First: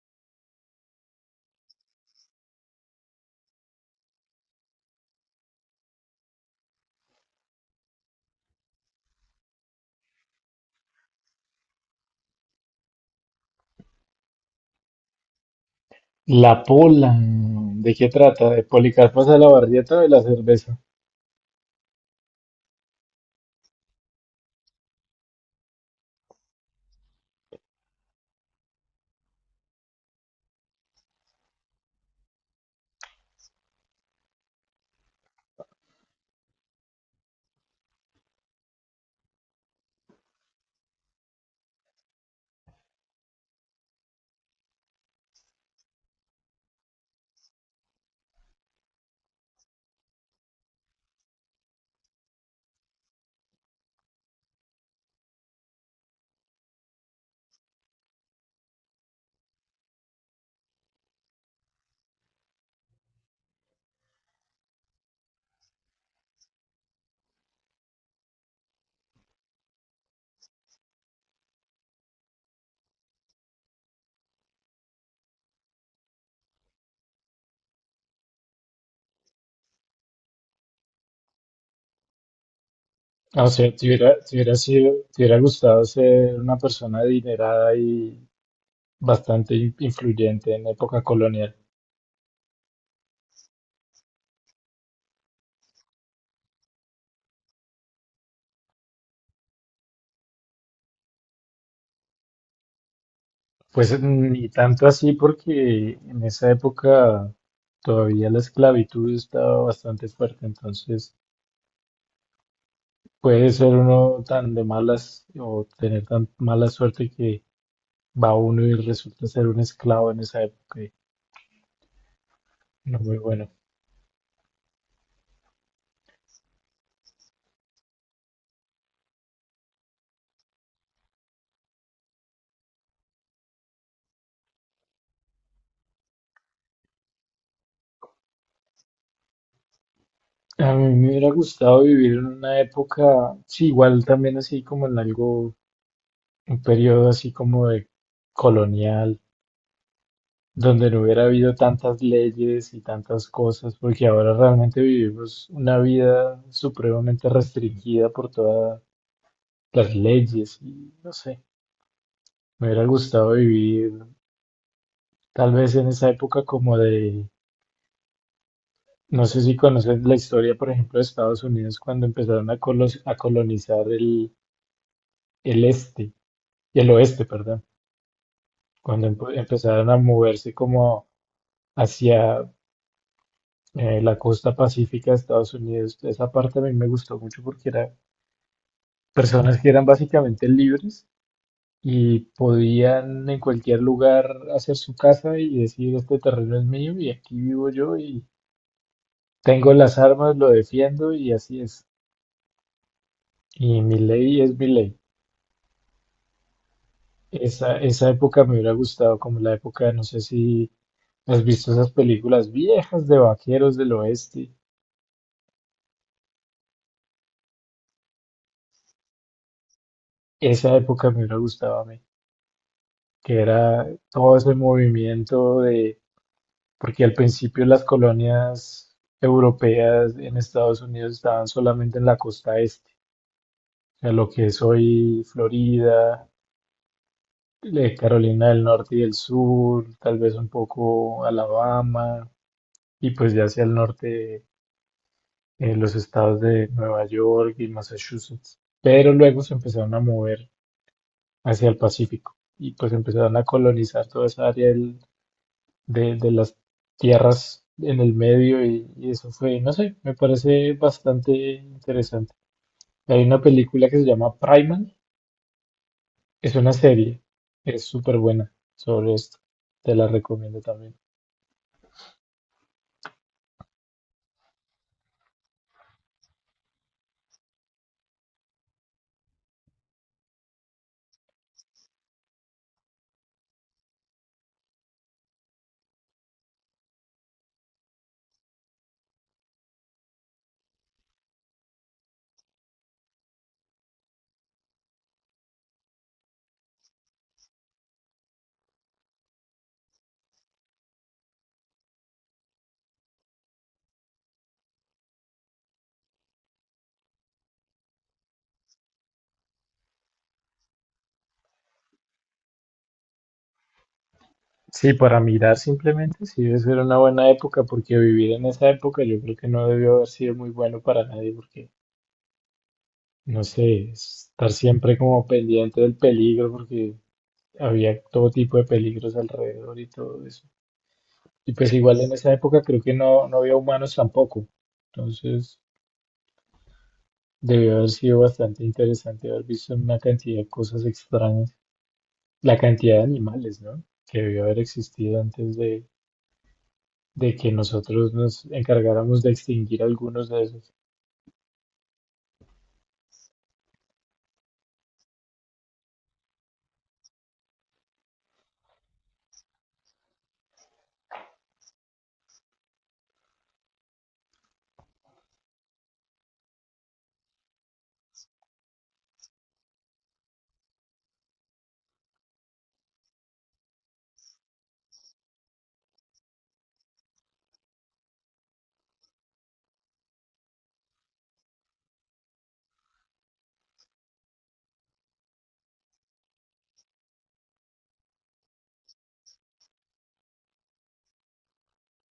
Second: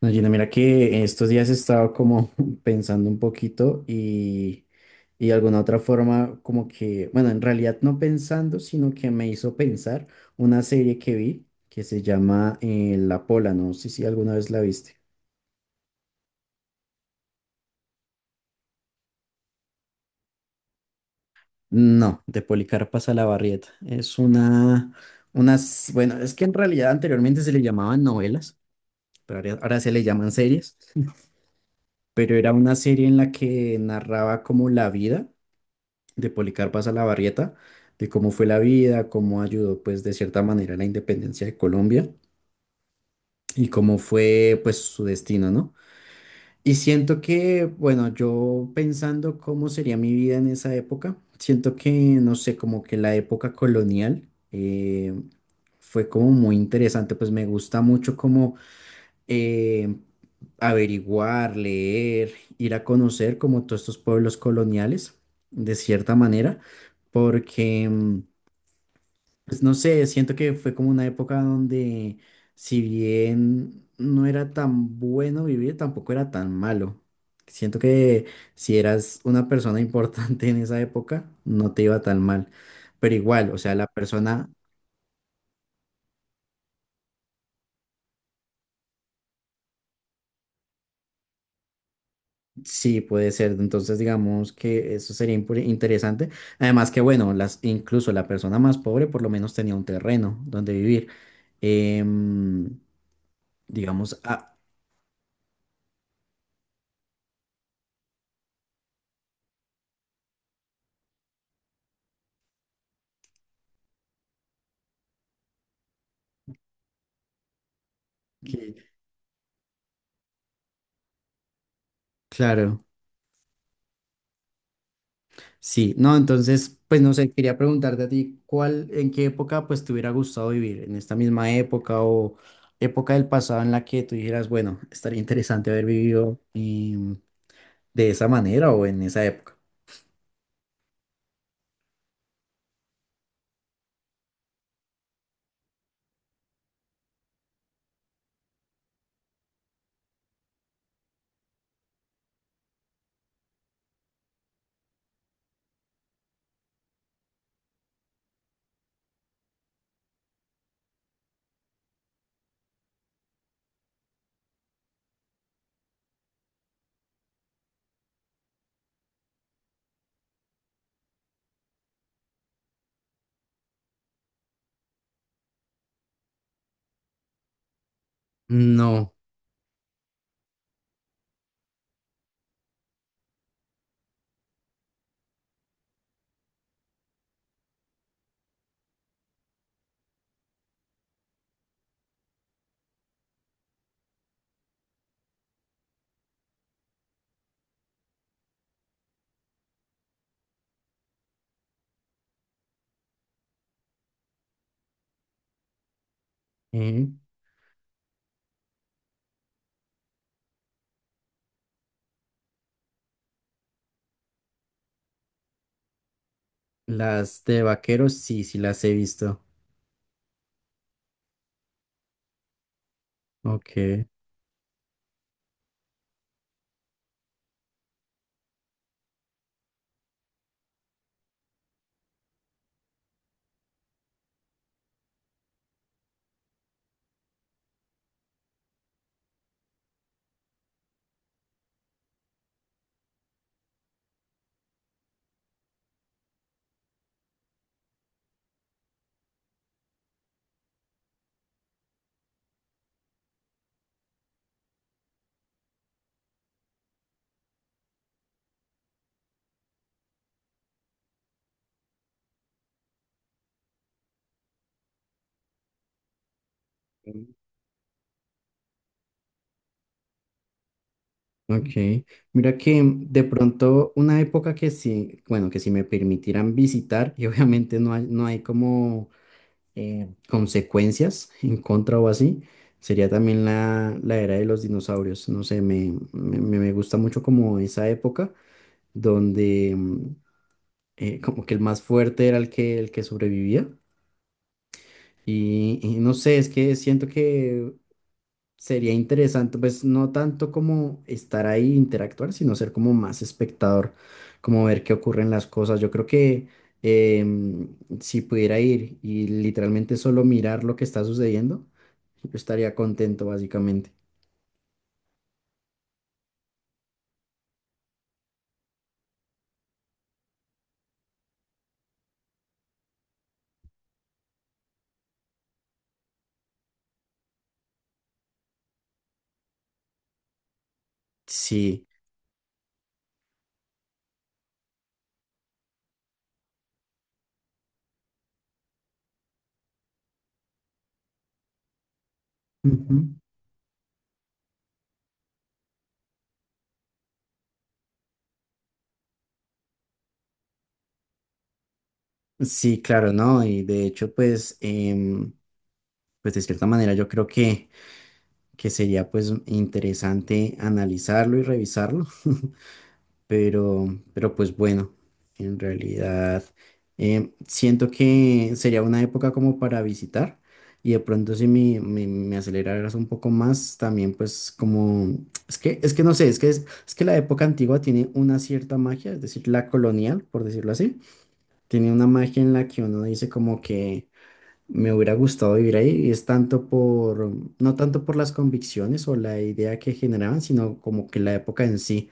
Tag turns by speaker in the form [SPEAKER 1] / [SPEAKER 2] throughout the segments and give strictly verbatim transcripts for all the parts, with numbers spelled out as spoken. [SPEAKER 1] No, Gina, mira que estos días he estado como pensando un poquito y, y de alguna otra forma como que, bueno, en realidad no pensando, sino que me hizo pensar una serie que vi que se llama eh, La Pola, no sé si alguna vez la viste.
[SPEAKER 2] La Pola. ¿De qué trata? De Policarpo Salabarrieta o de la cerveza.
[SPEAKER 1] No, de Policarpa Salabarrieta. Es una, unas, bueno, es que en realidad anteriormente se le llamaban novelas, pero ahora ahora se le llaman series, pero era una serie en la que narraba como la vida de Policarpa Salabarrieta, de cómo fue la vida, cómo ayudó pues de cierta manera a la independencia de Colombia y cómo fue pues su destino, ¿no? Y siento que, bueno, yo pensando cómo sería mi vida en esa época, siento que, no sé, como que la época colonial eh, fue como muy interesante, pues me gusta mucho como eh, averiguar, leer, ir a conocer como todos estos pueblos coloniales, de cierta manera, porque, mm, pues no sé, siento que fue como una época donde si bien no era tan bueno vivir, tampoco era tan malo. Siento que si eras una persona importante en esa época, no te iba tan mal. Pero
[SPEAKER 2] Ah, o
[SPEAKER 1] igual, o
[SPEAKER 2] sea,
[SPEAKER 1] sea, la
[SPEAKER 2] te hubiera, te
[SPEAKER 1] persona.
[SPEAKER 2] hubiera sido, te hubiera gustado ser una persona adinerada y bastante in- influyente en época colonial.
[SPEAKER 1] Sí, puede ser. Entonces, digamos que eso sería impure- interesante. Además que, bueno, las, incluso la persona más pobre por lo menos tenía un terreno donde vivir. Em,
[SPEAKER 2] Pues
[SPEAKER 1] digamos,
[SPEAKER 2] ni
[SPEAKER 1] ah,
[SPEAKER 2] tanto así porque en esa época todavía la esclavitud estaba bastante fuerte, entonces puede ser uno tan de malas o tener tan mala suerte que va uno y
[SPEAKER 1] que-
[SPEAKER 2] resulta ser un esclavo en esa época. Y
[SPEAKER 1] claro,
[SPEAKER 2] no muy bueno.
[SPEAKER 1] sí. No, entonces, pues no sé, quería preguntarte a ti, ¿cuál, en qué época pues te hubiera gustado vivir? ¿En esta misma época o época del pasado en la que tú dijeras, bueno, estaría interesante haber vivido em, de esa manera o en esa época?
[SPEAKER 2] A mí me hubiera gustado vivir en una época, sí, igual también así como en algo, un periodo así como de colonial, donde no hubiera habido tantas leyes y tantas cosas, porque ahora realmente vivimos una vida supremamente restringida por todas las leyes y no sé, me hubiera gustado vivir tal vez en esa época como de, no sé si conoces la historia, por ejemplo, de Estados Unidos cuando empezaron a, colos- a colonizar el, el este, el oeste, perdón. Cuando
[SPEAKER 1] No.
[SPEAKER 2] empe- empezaron a moverse como hacia eh, la costa pacífica de Estados Unidos. Esa parte a mí me gustó mucho porque eran personas que eran básicamente libres y podían en cualquier lugar hacer su casa y decir, este terreno es mío y aquí vivo yo y tengo las armas, lo defiendo y así es. Y mi ley es mi ley. Esa, esa época me hubiera gustado como la época, no sé si has visto esas películas viejas de vaqueros del oeste.
[SPEAKER 1] Las de vaqueros, sí, sí las he visto.
[SPEAKER 2] Esa época me hubiera gustado a mí, que
[SPEAKER 1] Ok.
[SPEAKER 2] era todo ese movimiento de, porque al principio las colonias europeas en Estados Unidos estaban solamente en la costa este, o sea, lo que es hoy Florida, eh, Carolina del Norte y del Sur, tal vez un poco Alabama, y pues ya hacia el norte eh, los estados de Nueva York y Massachusetts. Pero luego se empezaron a mover hacia el Pacífico y pues empezaron a colonizar toda esa área de, de las tierras en el medio y, y eso fue, no sé, me parece bastante interesante. Hay una película que se llama Primal, es una serie,
[SPEAKER 1] Mm.
[SPEAKER 2] es súper buena sobre esto, te la recomiendo también.
[SPEAKER 1] Ok. Mira que de pronto una época que sí, bueno, que si me permitieran visitar, y obviamente no hay, no hay como eh, consecuencias en contra o así, sería también la, la era de los dinosaurios. No sé, me, me, me- me gusta mucho como esa época donde mm, eh, como que el más fuerte era el que, el que sobrevivía. Y, y no sé, es que siento que sería interesante, pues no tanto como estar ahí e interactuar, sino ser como más espectador, como ver qué ocurren las cosas. Yo creo que em, si pudiera ir y literalmente solo mirar lo que está sucediendo, yo estaría contento básicamente.
[SPEAKER 2] Sí, para mirar simplemente, sí, debe ser una buena época, porque vivir en esa época yo creo que no debió haber sido muy bueno para nadie, porque, no sé, estar siempre como pendiente del peligro, porque había todo tipo de peligros alrededor y todo eso. Y pues
[SPEAKER 1] Sí.
[SPEAKER 2] igual en esa época creo que no, no había humanos tampoco. Entonces debió haber sido bastante interesante haber visto una cantidad de cosas extrañas. La
[SPEAKER 1] Ujú.
[SPEAKER 2] cantidad de animales, ¿no? Que debió haber existido antes de, de que nosotros nos encargáramos de extinguir algunos de esos.
[SPEAKER 1] Sí, claro, ¿no? Y de hecho, pues, em, pues de cierta manera yo creo que, que sería pues interesante analizarlo y revisarlo. Pero, pero pues bueno, en realidad em, siento que sería una época como para visitar y de pronto si me, me, me aceleraras un poco más, también pues como, es que, es que no sé, es que, es, es que la época antigua tiene una cierta magia, es decir, la colonial, por decirlo así, tiene una magia en la que uno dice como que me hubiera gustado vivir ahí y es tanto por, no tanto por las convicciones o la idea que generaban, sino como que la época en sí,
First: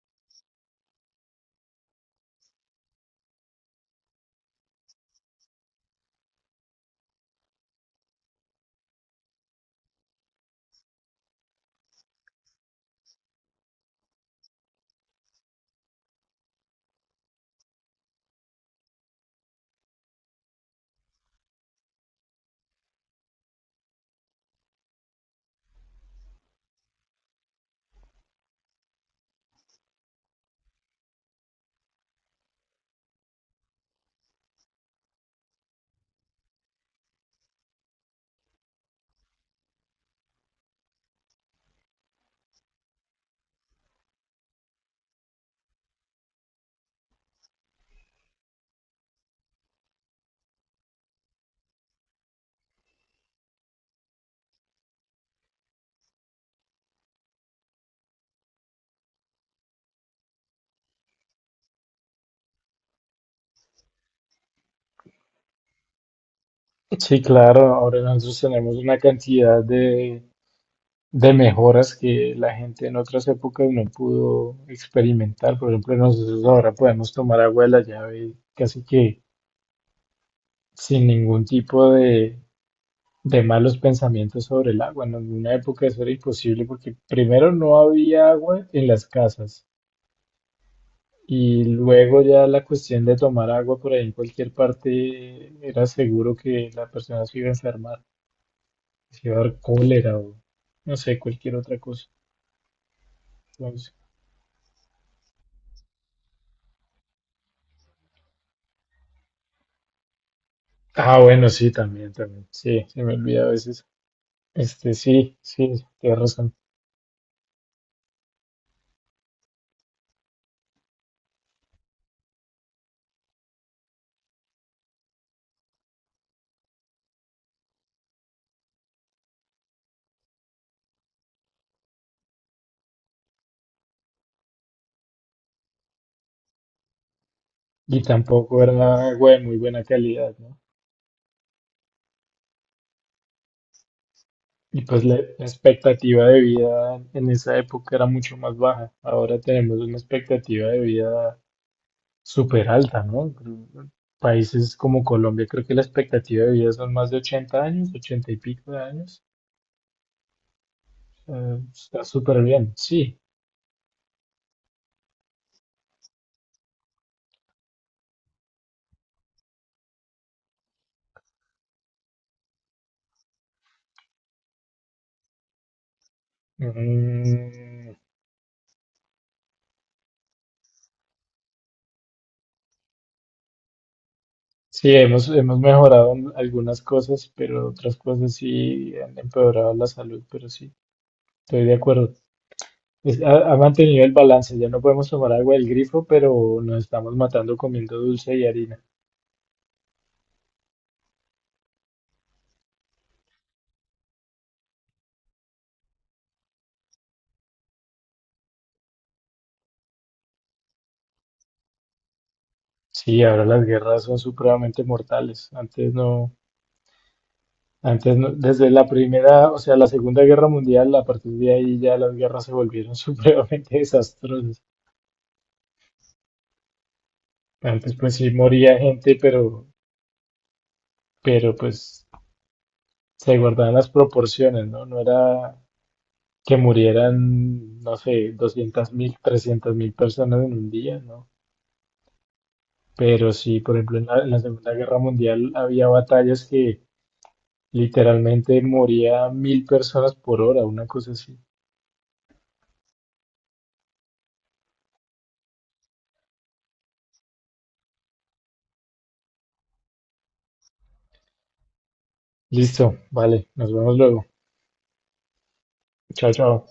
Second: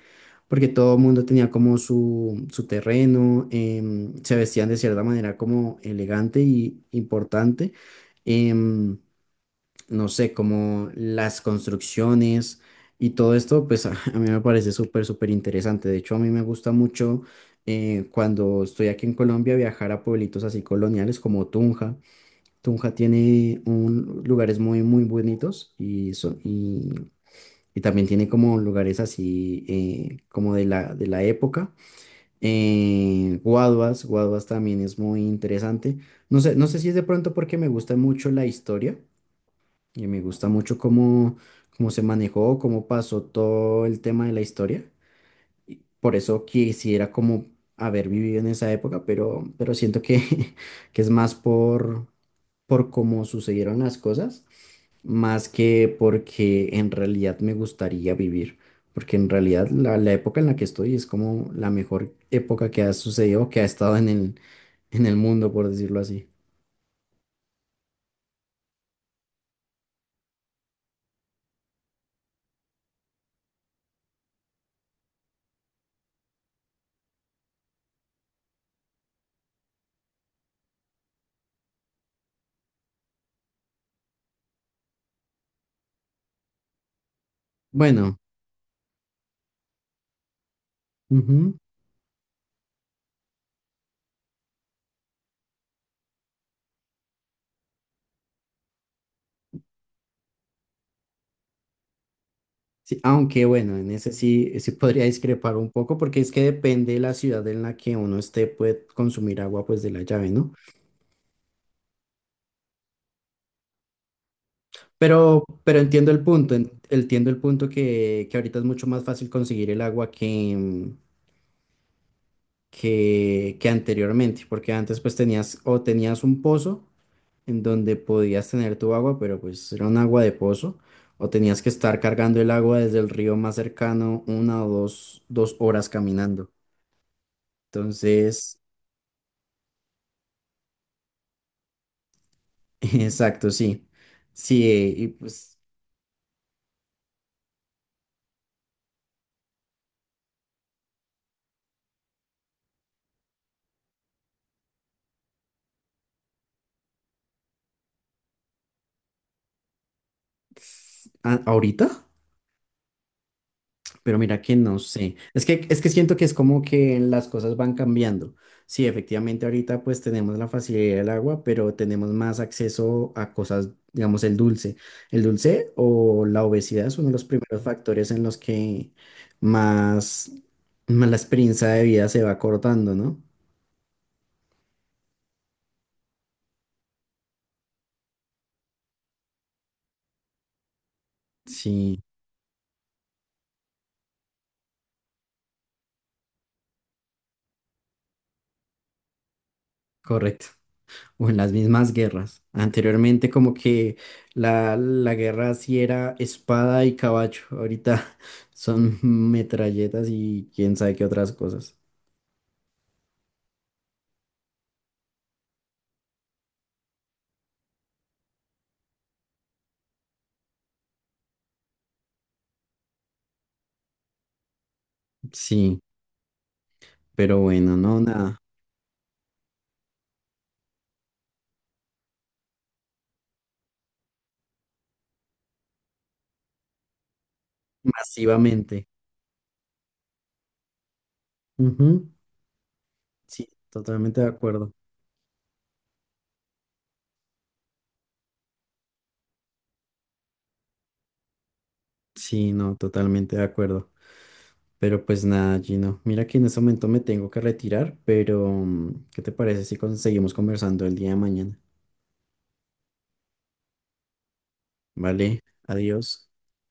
[SPEAKER 1] porque todo el mundo tenía como su, su terreno, em, se vestían de cierta manera como elegante y importante, em, no sé, como las construcciones y todo esto, pues a, a mí me parece súper, súper interesante. De hecho, a mí me gusta mucho eh, cuando estoy aquí en Colombia viajar a pueblitos así coloniales como Tunja. Tunja tiene un, lugares muy, muy bonitos y, son, y, y también tiene como lugares así eh, como de la, de la época. Eh, Guaduas, Guaduas también es muy interesante. No sé, no sé si es de pronto porque me gusta mucho la historia y me gusta mucho cómo, cómo se manejó, cómo pasó todo el tema de la historia. Y por eso quisiera como haber vivido en esa época, pero, pero siento que, que es más por, por cómo sucedieron las cosas más que porque en realidad me gustaría vivir, porque en realidad la, la época en la que estoy es como la mejor época que ha sucedido, que ha estado en el, en el mundo, por decirlo así.
[SPEAKER 2] Sí, claro, ahora nosotros tenemos una cantidad de, de mejoras que la gente en otras épocas no pudo experimentar. Por ejemplo, nosotros ahora podemos tomar agua de la llave casi que sin ningún tipo de, de malos pensamientos sobre el agua. En una época eso era imposible porque primero no
[SPEAKER 1] Bueno,
[SPEAKER 2] había agua en las casas
[SPEAKER 1] ujú.
[SPEAKER 2] y luego ya la cuestión de tomar agua por ahí en cualquier parte era seguro que la persona se iba a enfermar, se iba a dar cólera o no sé, cualquier otra cosa.
[SPEAKER 1] Sí, aunque bueno, en
[SPEAKER 2] Entonces,
[SPEAKER 1] ese sí, sí podría discrepar un poco, porque es que depende de la ciudad en la que uno esté, puede consumir agua pues de la llave, ¿no?
[SPEAKER 2] ah, bueno, sí, también, también. Sí, se me olvida a veces. Este, sí,
[SPEAKER 1] Pero,
[SPEAKER 2] sí,
[SPEAKER 1] pero entiendo
[SPEAKER 2] tienes
[SPEAKER 1] el
[SPEAKER 2] razón.
[SPEAKER 1] punto, en- entiendo el punto que, que ahorita es mucho más fácil conseguir el agua que, que, que anteriormente, porque antes pues tenías o tenías un pozo en donde podías tener tu agua, pero pues era un agua de pozo, o tenías que estar cargando el agua desde el río más cercano una o dos, dos horas caminando.
[SPEAKER 2] Y
[SPEAKER 1] Entonces,
[SPEAKER 2] tampoco era agua de muy buena calidad, ¿no?
[SPEAKER 1] exacto, sí. Sí,
[SPEAKER 2] Y
[SPEAKER 1] eh,
[SPEAKER 2] pues
[SPEAKER 1] y
[SPEAKER 2] la, la
[SPEAKER 1] pues
[SPEAKER 2] expectativa de vida en esa época era mucho más baja. Ahora tenemos una expectativa de vida súper alta, ¿no? Países como Colombia, creo que la expectativa de vida son más de ochenta años, ochenta y pico de años.
[SPEAKER 1] a-
[SPEAKER 2] Eh, está
[SPEAKER 1] ahorita.
[SPEAKER 2] súper bien, sí.
[SPEAKER 1] Pero mira que no sé. Es que, es que siento que es como que las cosas van cambiando. Sí, efectivamente ahorita pues tenemos la facilidad del agua, pero tenemos más acceso a cosas, digamos, el dulce. El dulce o la obesidad es uno de los primeros
[SPEAKER 2] Mm,
[SPEAKER 1] factores en los que más, más la experiencia de vida se va cortando, ¿no?
[SPEAKER 2] sí, hemos, hemos mejorado en algunas cosas, pero otras cosas sí han empeorado la salud, pero sí, estoy de
[SPEAKER 1] Sí,
[SPEAKER 2] acuerdo. Es- ha, ha mantenido el balance, ya no podemos tomar agua del grifo, pero nos estamos matando comiendo dulce y harina.
[SPEAKER 1] correcto. O en las mismas guerras. Anteriormente como que la, la guerra sí era espada y caballo, ahorita son metralletas y quién sabe qué otras cosas.
[SPEAKER 2] Sí, ahora las guerras son supremamente mortales. Antes no, antes no, desde la primera, o sea, la Segunda Guerra Mundial, a partir de ahí ya las guerras se volvieron supremamente desastrosas.
[SPEAKER 1] Sí, pero bueno,
[SPEAKER 2] Antes
[SPEAKER 1] no,
[SPEAKER 2] pues sí
[SPEAKER 1] nada,
[SPEAKER 2] moría gente, pero, pero pues se guardaban las proporciones, ¿no? No era que murieran, no sé,
[SPEAKER 1] masivamente.
[SPEAKER 2] doscientos mil, trescientos mil personas en un día, ¿no?
[SPEAKER 1] Ujú.
[SPEAKER 2] Pero
[SPEAKER 1] Sí,
[SPEAKER 2] sí, por ejemplo, en la,
[SPEAKER 1] totalmente de
[SPEAKER 2] en la
[SPEAKER 1] acuerdo.
[SPEAKER 2] Segunda Guerra Mundial había batallas que literalmente moría mil personas por hora, una cosa así.
[SPEAKER 1] Sí, no, totalmente de acuerdo. Pero pues nada, Gino, mira que en este momento me tengo que retirar, pero mm, ¿qué te parece si con- seguimos conversando el día de mañana?
[SPEAKER 2] Listo, vale, nos vemos luego.
[SPEAKER 1] Vale, adiós.
[SPEAKER 2] Chao, chao.